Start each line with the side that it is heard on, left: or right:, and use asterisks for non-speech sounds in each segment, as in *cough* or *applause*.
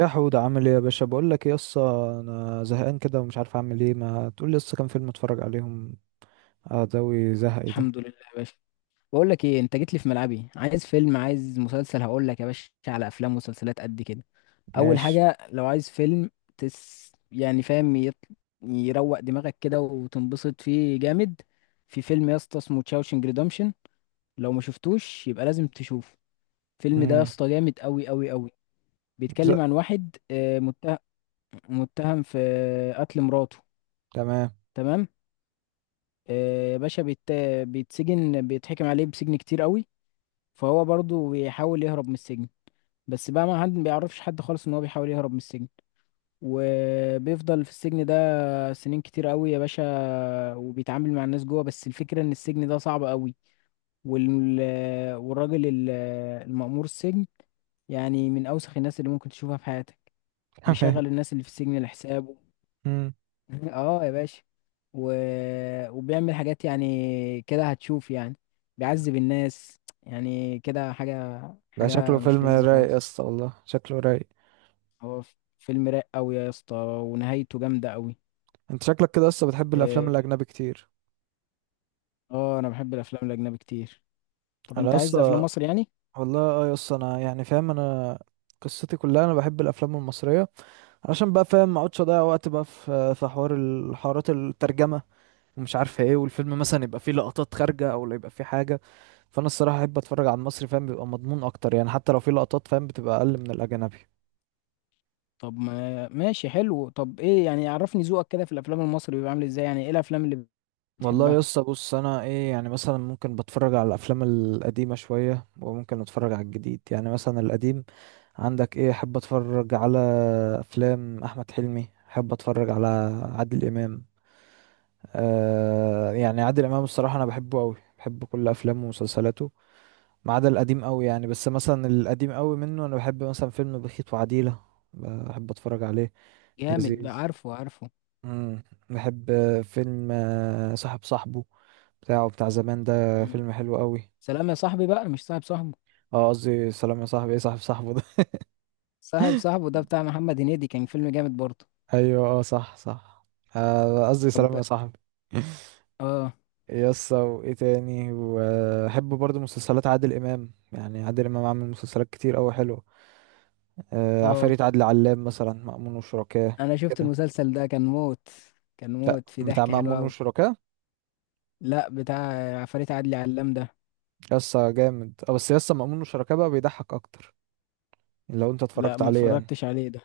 right: يا حود، عامل ايه يا باشا؟ بقول لك ايه يسا، انا زهقان كده ومش عارف اعمل ايه. ما تقول لي يسا كام فيلم اتفرج عليهم اداوي زهقي ده.
left: الحمد لله يا باشا. بقول لك ايه؟ انت جيت لي في ملعبي، عايز فيلم، عايز مسلسل، هقول لك يا باشا على افلام ومسلسلات قد كده. اول
right: ماشي.
left: حاجه لو عايز فيلم يعني فاهم، يروق دماغك كده وتنبسط فيه جامد. في فيلم يا اسطى اسمه تشاوشنج ريدمشن، لو ما شفتوش يبقى لازم تشوفه. الفيلم ده يا
right: امم.
left: اسطى جامد قوي قوي قوي.
right: ز...
left: بيتكلم عن واحد متهم في قتل مراته.
right: تمام.
left: تمام. يا باشا، بيتسجن، بيتحكم عليه بسجن كتير قوي. فهو برضه بيحاول يهرب من السجن. بس بقى ما بيعرفش حد خالص ان هو بيحاول يهرب من السجن. وبيفضل في السجن ده سنين كتير قوي يا باشا. وبيتعامل مع الناس جوه. بس الفكرة ان السجن ده صعب قوي. وال... والراجل المأمور السجن، يعني من اوسخ الناس اللي ممكن تشوفها في حياتك.
right: *laughs* تمام.
left: بيشغل الناس اللي في السجن لحسابه.
right: امم.
left: *laughs* اه يا باشا. و... وبيعمل حاجات، يعني كده هتشوف يعني، بيعذب الناس يعني كده حاجة
right: ده شكله
left: حاجة مش
right: فيلم
left: لذيذة
right: رايق
left: خالص.
right: يسا، والله شكله رايق.
left: هو فيلم رايق قوي يا اسطى، ونهايته جامده قوي.
right: انت شكلك كده يسا بتحب الافلام
left: اه.
right: الاجنبي كتير.
left: انا بحب الافلام الاجنبي كتير. طب
right: انا
left: انت عايز افلام
right: يسا،
left: مصري يعني؟
right: والله اه يسا انا يعني فاهم، انا قصتي كلها انا بحب الافلام المصريه. علشان بقى فاهم ما اقعدش اضيع وقت بقى في حوار الحوارات الترجمه، ومش عارف ايه، والفيلم مثلا يبقى فيه لقطات خارجه او لا يبقى فيه حاجه. فانا الصراحه احب اتفرج على المصري، فاهم بيبقى مضمون اكتر يعني، حتى لو في لقطات فاهم بتبقى اقل من الاجنبي.
left: طب ما ماشي، حلو. طب ايه يعني، عرفني ذوقك كده في الافلام المصري بيبقى عامل ازاي، يعني ايه الافلام اللي
right: والله
left: بتحبها؟
right: يا اسطى بص، انا ايه يعني، مثلا ممكن بتفرج على الافلام القديمه شويه وممكن اتفرج على الجديد. يعني مثلا القديم عندك ايه، احب اتفرج على افلام احمد حلمي، احب اتفرج على عادل امام. آه يعني عادل امام الصراحه انا بحبه قوي، بحب كل افلامه ومسلسلاته. ما عدا القديم قوي يعني، بس مثلا القديم قوي منه انا بحب مثلا فيلم بخيت وعديله، بحب اتفرج عليه.
left: جامد بقى،
right: لذيذ.
left: عارفه عارفه.
right: مم. بحب فيلم صاحب صاحبه بتاعه، بتاع زمان، ده
left: مم.
right: فيلم حلو قوي.
left: سلام يا صاحبي بقى، مش صاحب صاحبه.
right: اه قصدي سلام يا صاحبي، ايه صاحب صاحبه ده؟
left: صاحب صاحبه ده بتاع محمد هنيدي، كان فيلم جامد برضه.
right: *laughs* ايوه، اه، صح صح. قصدي سلام
left: طب.
right: يا صاحبي. *laughs*
left: اه
right: يس، وايه تاني؟ وبحب برضو مسلسلات عادل امام. يعني عادل امام عامل مسلسلات كتير قوي حلوه.
left: اه،
right: عفاريت عادل علام مثلا، مأمون وشركاه.
left: انا شفت
right: كده؟
left: المسلسل ده كان موت. كان
right: لا،
left: موت في
right: بتاع
left: ضحك حلو
right: مأمون
left: قوي.
right: وشركاه.
left: لا، بتاع عفاريت عدلي علام ده.
right: يس جامد اه، بس يس مأمون وشركاه بقى بيضحك اكتر، لو انت
left: لا،
right: اتفرجت
left: ما
right: عليه يعني.
left: اتفرجتش عليه ده.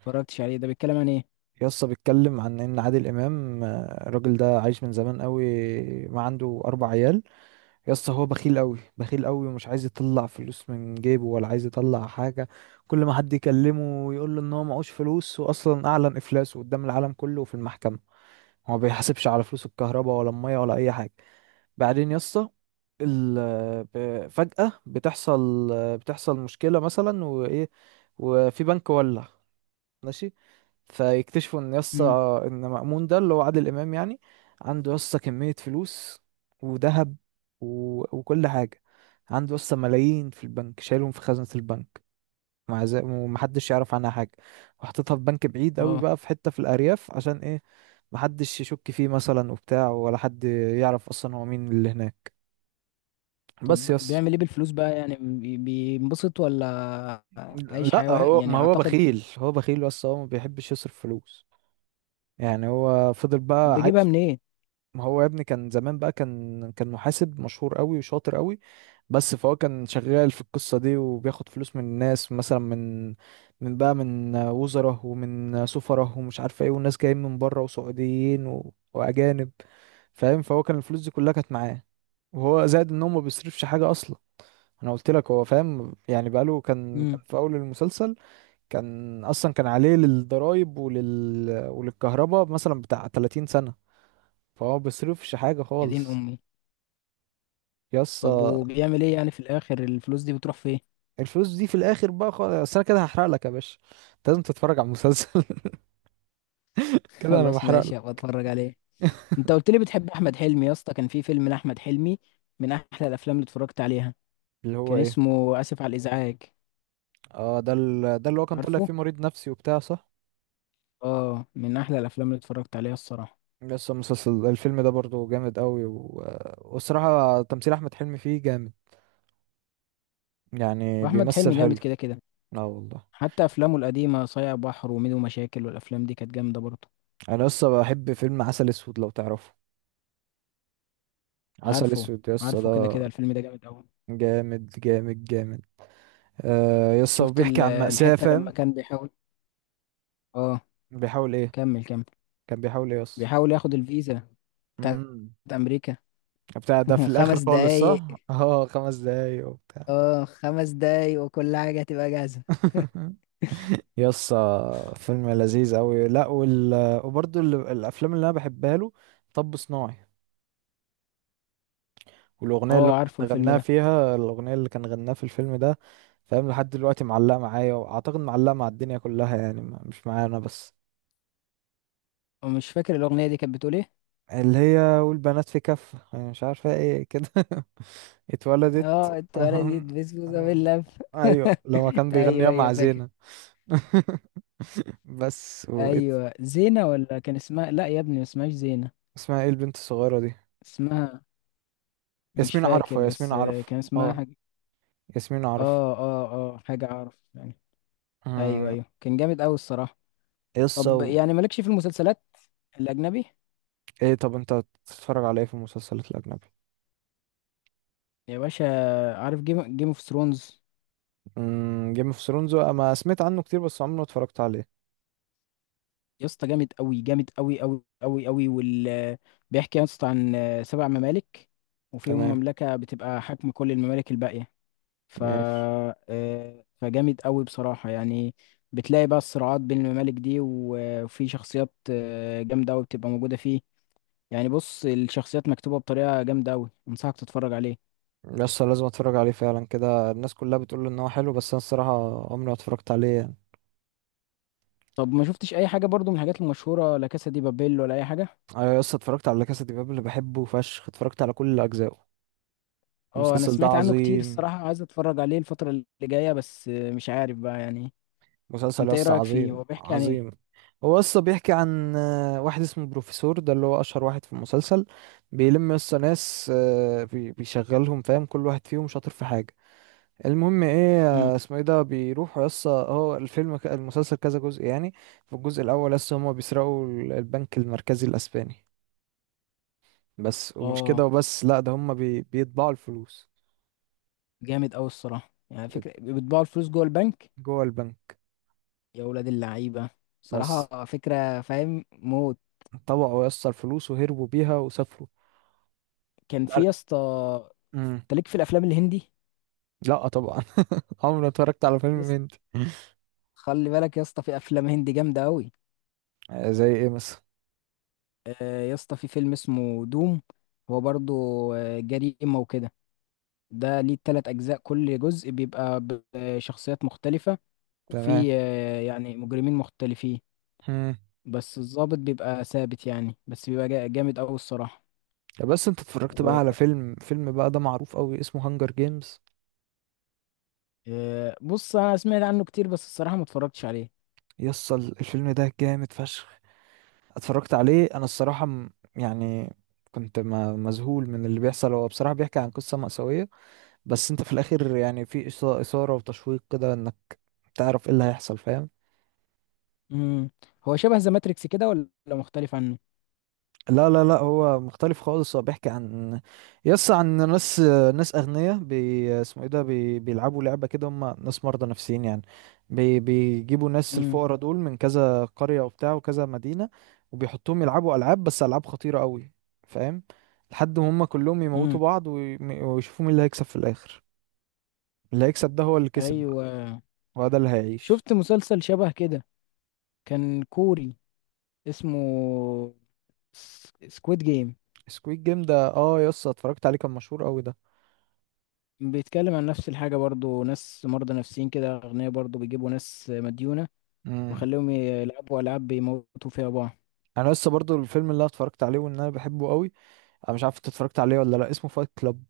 left: بيتكلم عن ايه؟
right: يسطا بيتكلم عن ان عادل امام، الراجل ده عايش من زمان قوي، ما عنده اربع عيال. يسطا هو بخيل قوي بخيل قوي، ومش عايز يطلع فلوس من جيبه ولا عايز يطلع حاجه. كل ما حد يكلمه يقول له ان هو معهوش فلوس، واصلا اعلن افلاسه قدام العالم كله وفي المحكمه. هو ما بيحاسبش على فلوس الكهرباء ولا الميه ولا اي حاجه. بعدين يسطا، ال فجأة بتحصل مشكلة مثلا وإيه، وفي بنك ولع. ماشي. فيكتشفوا ان
left: امم
right: يسطا، ان مأمون ده اللي هو عادل امام يعني، عنده يسطا كمية فلوس وذهب و... وكل حاجة. عنده يسطا ملايين في البنك، شايلهم في خزنة البنك مع ذلك ومحدش يعرف عنها حاجة. وحطيتها في بنك بعيد قوي
left: اه.
right: بقى، في حتة في الأرياف، عشان ايه؟ محدش يشك فيه مثلا وبتاع، ولا حد يعرف اصلا هو مين اللي هناك. بس
left: طب
right: يس.
left: بيعمل ايه بالفلوس بقى يعني، بينبسط، ولا عايش حياة
right: لا هو
left: يعني
right: ما هو
left: اعتقد.
right: بخيل، هو بخيل بس هو ما بيحبش يصرف فلوس. يعني هو فضل
left: طب
right: بقى
left: بيجيبها
right: عايش.
left: منين؟
right: ما هو يا ابني كان زمان بقى، كان محاسب مشهور قوي وشاطر قوي. بس فهو كان شغال في القصة دي، وبياخد فلوس من الناس، مثلا من بقى من وزراء ومن سفراء ومش عارف ايه، والناس جايين من بره وسعوديين واجانب. فاهم، فهو كان الفلوس دي كلها كانت معاه. وهو زائد ان هو ما بيصرفش حاجة اصلا. انا قلت لك، هو فاهم يعني، بقاله كان
left: امم
right: في اول المسلسل كان اصلا كان عليه للضرايب وللكهرباء مثلا بتاع 30 سنة. فهو ما بيصرفش حاجة
left: يا دين
right: خالص.
left: امي.
right: يس،
left: طب وبيعمل ايه يعني في الاخر، الفلوس دي بتروح فين؟
right: الفلوس دي في الاخر بقى خالص، أصل انا كده هحرق لك يا باشا. أنت لازم تتفرج على المسلسل. *laughs*
left: *laughs*
right: كده انا
left: خلاص
right: بحرق
left: ماشي،
right: لك.
left: هبقى اتفرج عليه.
right: *laughs*
left: انت قلت لي بتحب احمد حلمي يا اسطى، كان في فيلم لاحمد حلمي من احلى الافلام اللي اتفرجت عليها.
right: اللي هو
left: كان
right: ايه؟
left: اسمه اسف على الازعاج.
right: اه، ده اللي هو كان طالع
left: عارفه.
right: فيه مريض نفسي وبتاع، صح.
left: اه، من احلى الافلام اللي اتفرجت عليها الصراحة.
right: يس، المسلسل، الفيلم ده برضو جامد قوي والصراحة تمثيل احمد حلمي فيه جامد، يعني
left: واحمد
right: بيمثل
left: حلمي
right: حلو.
left: جامد كده كده.
right: اه والله.
left: حتى افلامه القديمه، صايع بحر وميدو مشاكل، والافلام دي كانت جامده برضه.
right: انا لسه بحب فيلم عسل اسود، لو تعرفه. عسل
left: عارفه،
right: اسود يس
left: عارفه كده
right: ده.
left: كده، الفيلم ده جامد قوي.
right: جامد جامد جامد. آه يس، هو
left: شفت
right: بيحكي عن مأساة
left: الحته لما
right: فاهم.
left: كان بيحاول. اه،
right: بيحاول ايه؟
left: كمل كمل.
right: كان بيحاول ايه؟
left: بيحاول ياخد الفيزا بتاعت
right: يس
left: امريكا.
right: بتاع، ده في
left: *laughs*
right: الاخر
left: خمس
right: خالص، صح.
left: دقايق
right: اه 5 دقايق وبتاع.
left: اه، 5 دقايق وكل حاجه هتبقى جاهزه.
right: *laughs* يس فيلم لذيذ قوي. لا وبرضه الافلام اللي انا بحبها له، طب صناعي، والاغنيه اللي هو
left: اه، عارفه
right: كان
left: الفيلم
right: غناها
left: ده.
right: فيها، الاغنيه اللي كان غناها في الفيلم ده، فاهم لحد دلوقتي معلقه معايا، واعتقد معلقه مع الدنيا كلها يعني، مش معايا انا بس.
left: ومش فاكر الاغنيه دي كانت بتقول ايه.
right: اللي هي والبنات في كف، أنا مش عارفه ايه كده. *laughs*
left: اه،
right: اتولدت.
left: التوالة دي
right: *laughs*
left: بسبوسه باللف. *laughs*
right: ايوه لما كان
left: ايوه
right: بيغنيها
left: ايوه،
right: مع
left: فاكر.
right: زينة. *laughs* بس
left: ايوه زينه، ولا كان اسمها؟ لا يا ابني، ما اسمهاش زينه.
right: اسمها ايه البنت الصغيرة دي؟
left: اسمها مش
right: ياسمين
left: فاكر،
right: عرفة، ياسمين
left: بس
right: عرفة
left: كان اسمها
right: اه.
left: حاجة.
right: ياسمين عرفة.
left: اه اه اه، حاجة اعرف يعني. ايوه
right: أمم.
left: ايوه، كان جامد اوي الصراحة.
right: يسا
left: طب يعني مالكش في المسلسلات الاجنبي
right: ايه؟ طب انت بتتفرج على ايه في المسلسلات الأجنبي؟
left: يا باشا؟ عارف جيم اوف ثرونز؟
right: جيم اوف ثرونز ما سمعت عنه كتير، بس عمري ما اتفرجت عليه.
left: يا اسطى جامد اوي جامد اوي اوي اوي اوي بيحكي يا اسطى عن 7 ممالك، وفيهم
right: تمام.
left: مملكة بتبقى حاكمة كل الممالك الباقية. ف
right: ماشي.
left: فجامد اوي بصراحة يعني. بتلاقي بقى الصراعات بين الممالك دي، وفي شخصيات جامدة اوي بتبقى موجودة فيه. يعني بص، الشخصيات مكتوبة بطريقة جامدة أوي، أنصحك تتفرج عليه.
right: يسا لازم اتفرج عليه فعلا. كده الناس كلها بتقول ان هو حلو، بس انا الصراحة عمري ما اتفرجت عليه يعني.
left: طب ما شفتش أي حاجة برضو من الحاجات المشهورة، لا كاسا دي بابيل ولا أي حاجة؟
right: انا يسا اتفرجت على كاسا دي بابل، اللي بحبه فشخ، اتفرجت على كل اجزائه.
left: اه، أنا
right: المسلسل ده
left: سمعت عنه كتير
right: عظيم.
left: الصراحة، عايز أتفرج عليه الفترة اللي جاية، بس مش عارف بقى يعني.
right: مسلسل
left: أنت إيه
right: يس
left: رأيك فيه؟
right: عظيم
left: هو بيحكي عن إيه؟
right: عظيم. هو يس بيحكي عن واحد اسمه بروفيسور، ده اللي هو اشهر واحد في المسلسل. بيلم يس ناس، بيشغلهم، فاهم كل واحد فيهم شاطر في حاجة. المهم ايه،
left: مم.
right: اسمه ايه ده، بيروحوا يس، هو الفيلم المسلسل كذا جزء يعني. في الجزء الاول يس هما بيسرقوا البنك المركزي الاسباني. بس ومش كده
left: اه،
right: وبس، لا ده هما بيطبعوا الفلوس
left: جامد أوي الصراحة، يعني فكرة بيطبعوا الفلوس جوه البنك.
right: جوه البنك.
left: يا ولاد اللعيبة.
right: بس
left: صراحة فكرة فاهم موت.
right: طبعوا يس الفلوس وهربوا بيها وسافروا.
left: كان في
right: تعر-
left: يا اسطى
right: مم.
left: أنت ليك في الأفلام الهندي؟
right: لا طبعا. *laughs* عمري ما اتفرجت على
left: يا
right: فيلم
left: اسطى
right: هندي.
left: خلي بالك يا اسطى، في أفلام هندي جامدة أوي.
right: زي ايه مثلا؟
left: يا اسطى في فيلم اسمه دوم. هو برضو جريمة وكده. ده ليه 3 أجزاء، كل جزء بيبقى بشخصيات مختلفة،
right: تمام.
left: وفي يعني مجرمين مختلفين.
right: مم.
left: بس الضابط بيبقى ثابت يعني، بس بيبقى جامد أوي الصراحة.
right: طب بس انت اتفرجت بقى على
left: وبص،
right: فيلم بقى ده معروف قوي اسمه هانجر جيمز.
left: أنا سمعت عنه كتير بس الصراحة ما اتفرجتش عليه.
right: يصل، الفيلم ده جامد فشخ. اتفرجت عليه انا الصراحة، يعني كنت، مذهول من اللي بيحصل. هو بصراحة بيحكي عن قصة مأساوية، بس انت في الاخر يعني في إثارة وتشويق كده، انك تعرف ايه اللي هيحصل فاهم.
left: مم. هو شبه ذا ماتريكس كده، ولا مختلف عنه؟
right: لا لا لا، هو مختلف خالص. هو بيحكي عن، يس، عن ناس أغنياء، اسمه ايه ده، بيلعبوا لعبة كده، هم ناس مرضى نفسيين يعني. بيجيبوا ناس
left: مم.
right: الفقراء دول من كذا قرية وبتاع وكذا مدينة. وبيحطوهم يلعبوا ألعاب، بس ألعاب خطيرة قوي، فاهم، لحد ما هم كلهم يموتوا
left: مم.
right: بعض ويشوفوا مين اللي هيكسب في الآخر. اللي هيكسب ده هو اللي كسب بقى،
left: أيوة.
right: وهو ده اللي هيعيش.
left: شفت مسلسل شبه كده، كان كوري، اسمه سكويد جيم.
right: سكويد جيم ده اه يس اتفرجت عليه، كان مشهور قوي ده.
left: بيتكلم عن نفس الحاجة برضو، ناس مرضى نفسيين كده أغنياء برضو، بيجيبوا ناس مديونة
right: مم.
left: وخليهم يلعبوا ألعاب بيموتوا فيها بعض.
right: انا لسه برضو، الفيلم اللي أنا اتفرجت عليه وان انا بحبه قوي، انا مش عارف انت اتفرجت عليه ولا لا، اسمه فايت كلاب.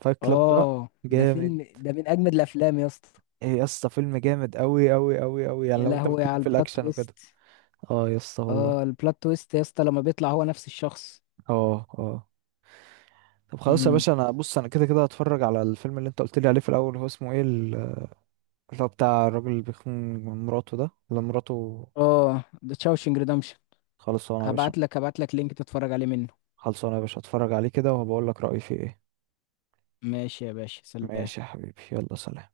right: فايت كلاب ده
left: آه،
right: جامد.
left: ده من أجمد الأفلام يا اسطى.
right: ايه يا اسطى، فيلم جامد قوي قوي قوي قوي، يعني
left: يا
right: لو انت
left: لهوي
right: بتليك
left: على
right: في
left: البلot
right: الاكشن وكده.
left: تويست.
right: اه يا اسطى والله.
left: آه، البلot تويست يا اسطى لما بيطلع هو نفس الشخص.
right: اه. اه. طب خلاص يا
left: امم
right: باشا، انا بص انا كده كده هتفرج على الفيلم اللي انت قلت لي عليه في الاول، هو اسمه ايه اللي هو بتاع الراجل اللي بيخون مراته ده، اللي مراته؟
left: آه، ده تشاوشنج ريدمشن.
right: خلصانه يا باشا.
left: هبعت لك لينك تتفرج عليه منه.
right: خلصانه يا باشا، هتفرج عليه كده وهبقول لك رايي فيه ايه.
left: ماشي يا باشا،
right: ماشي يا
left: سلام.
right: حبيبي، يلا سلام.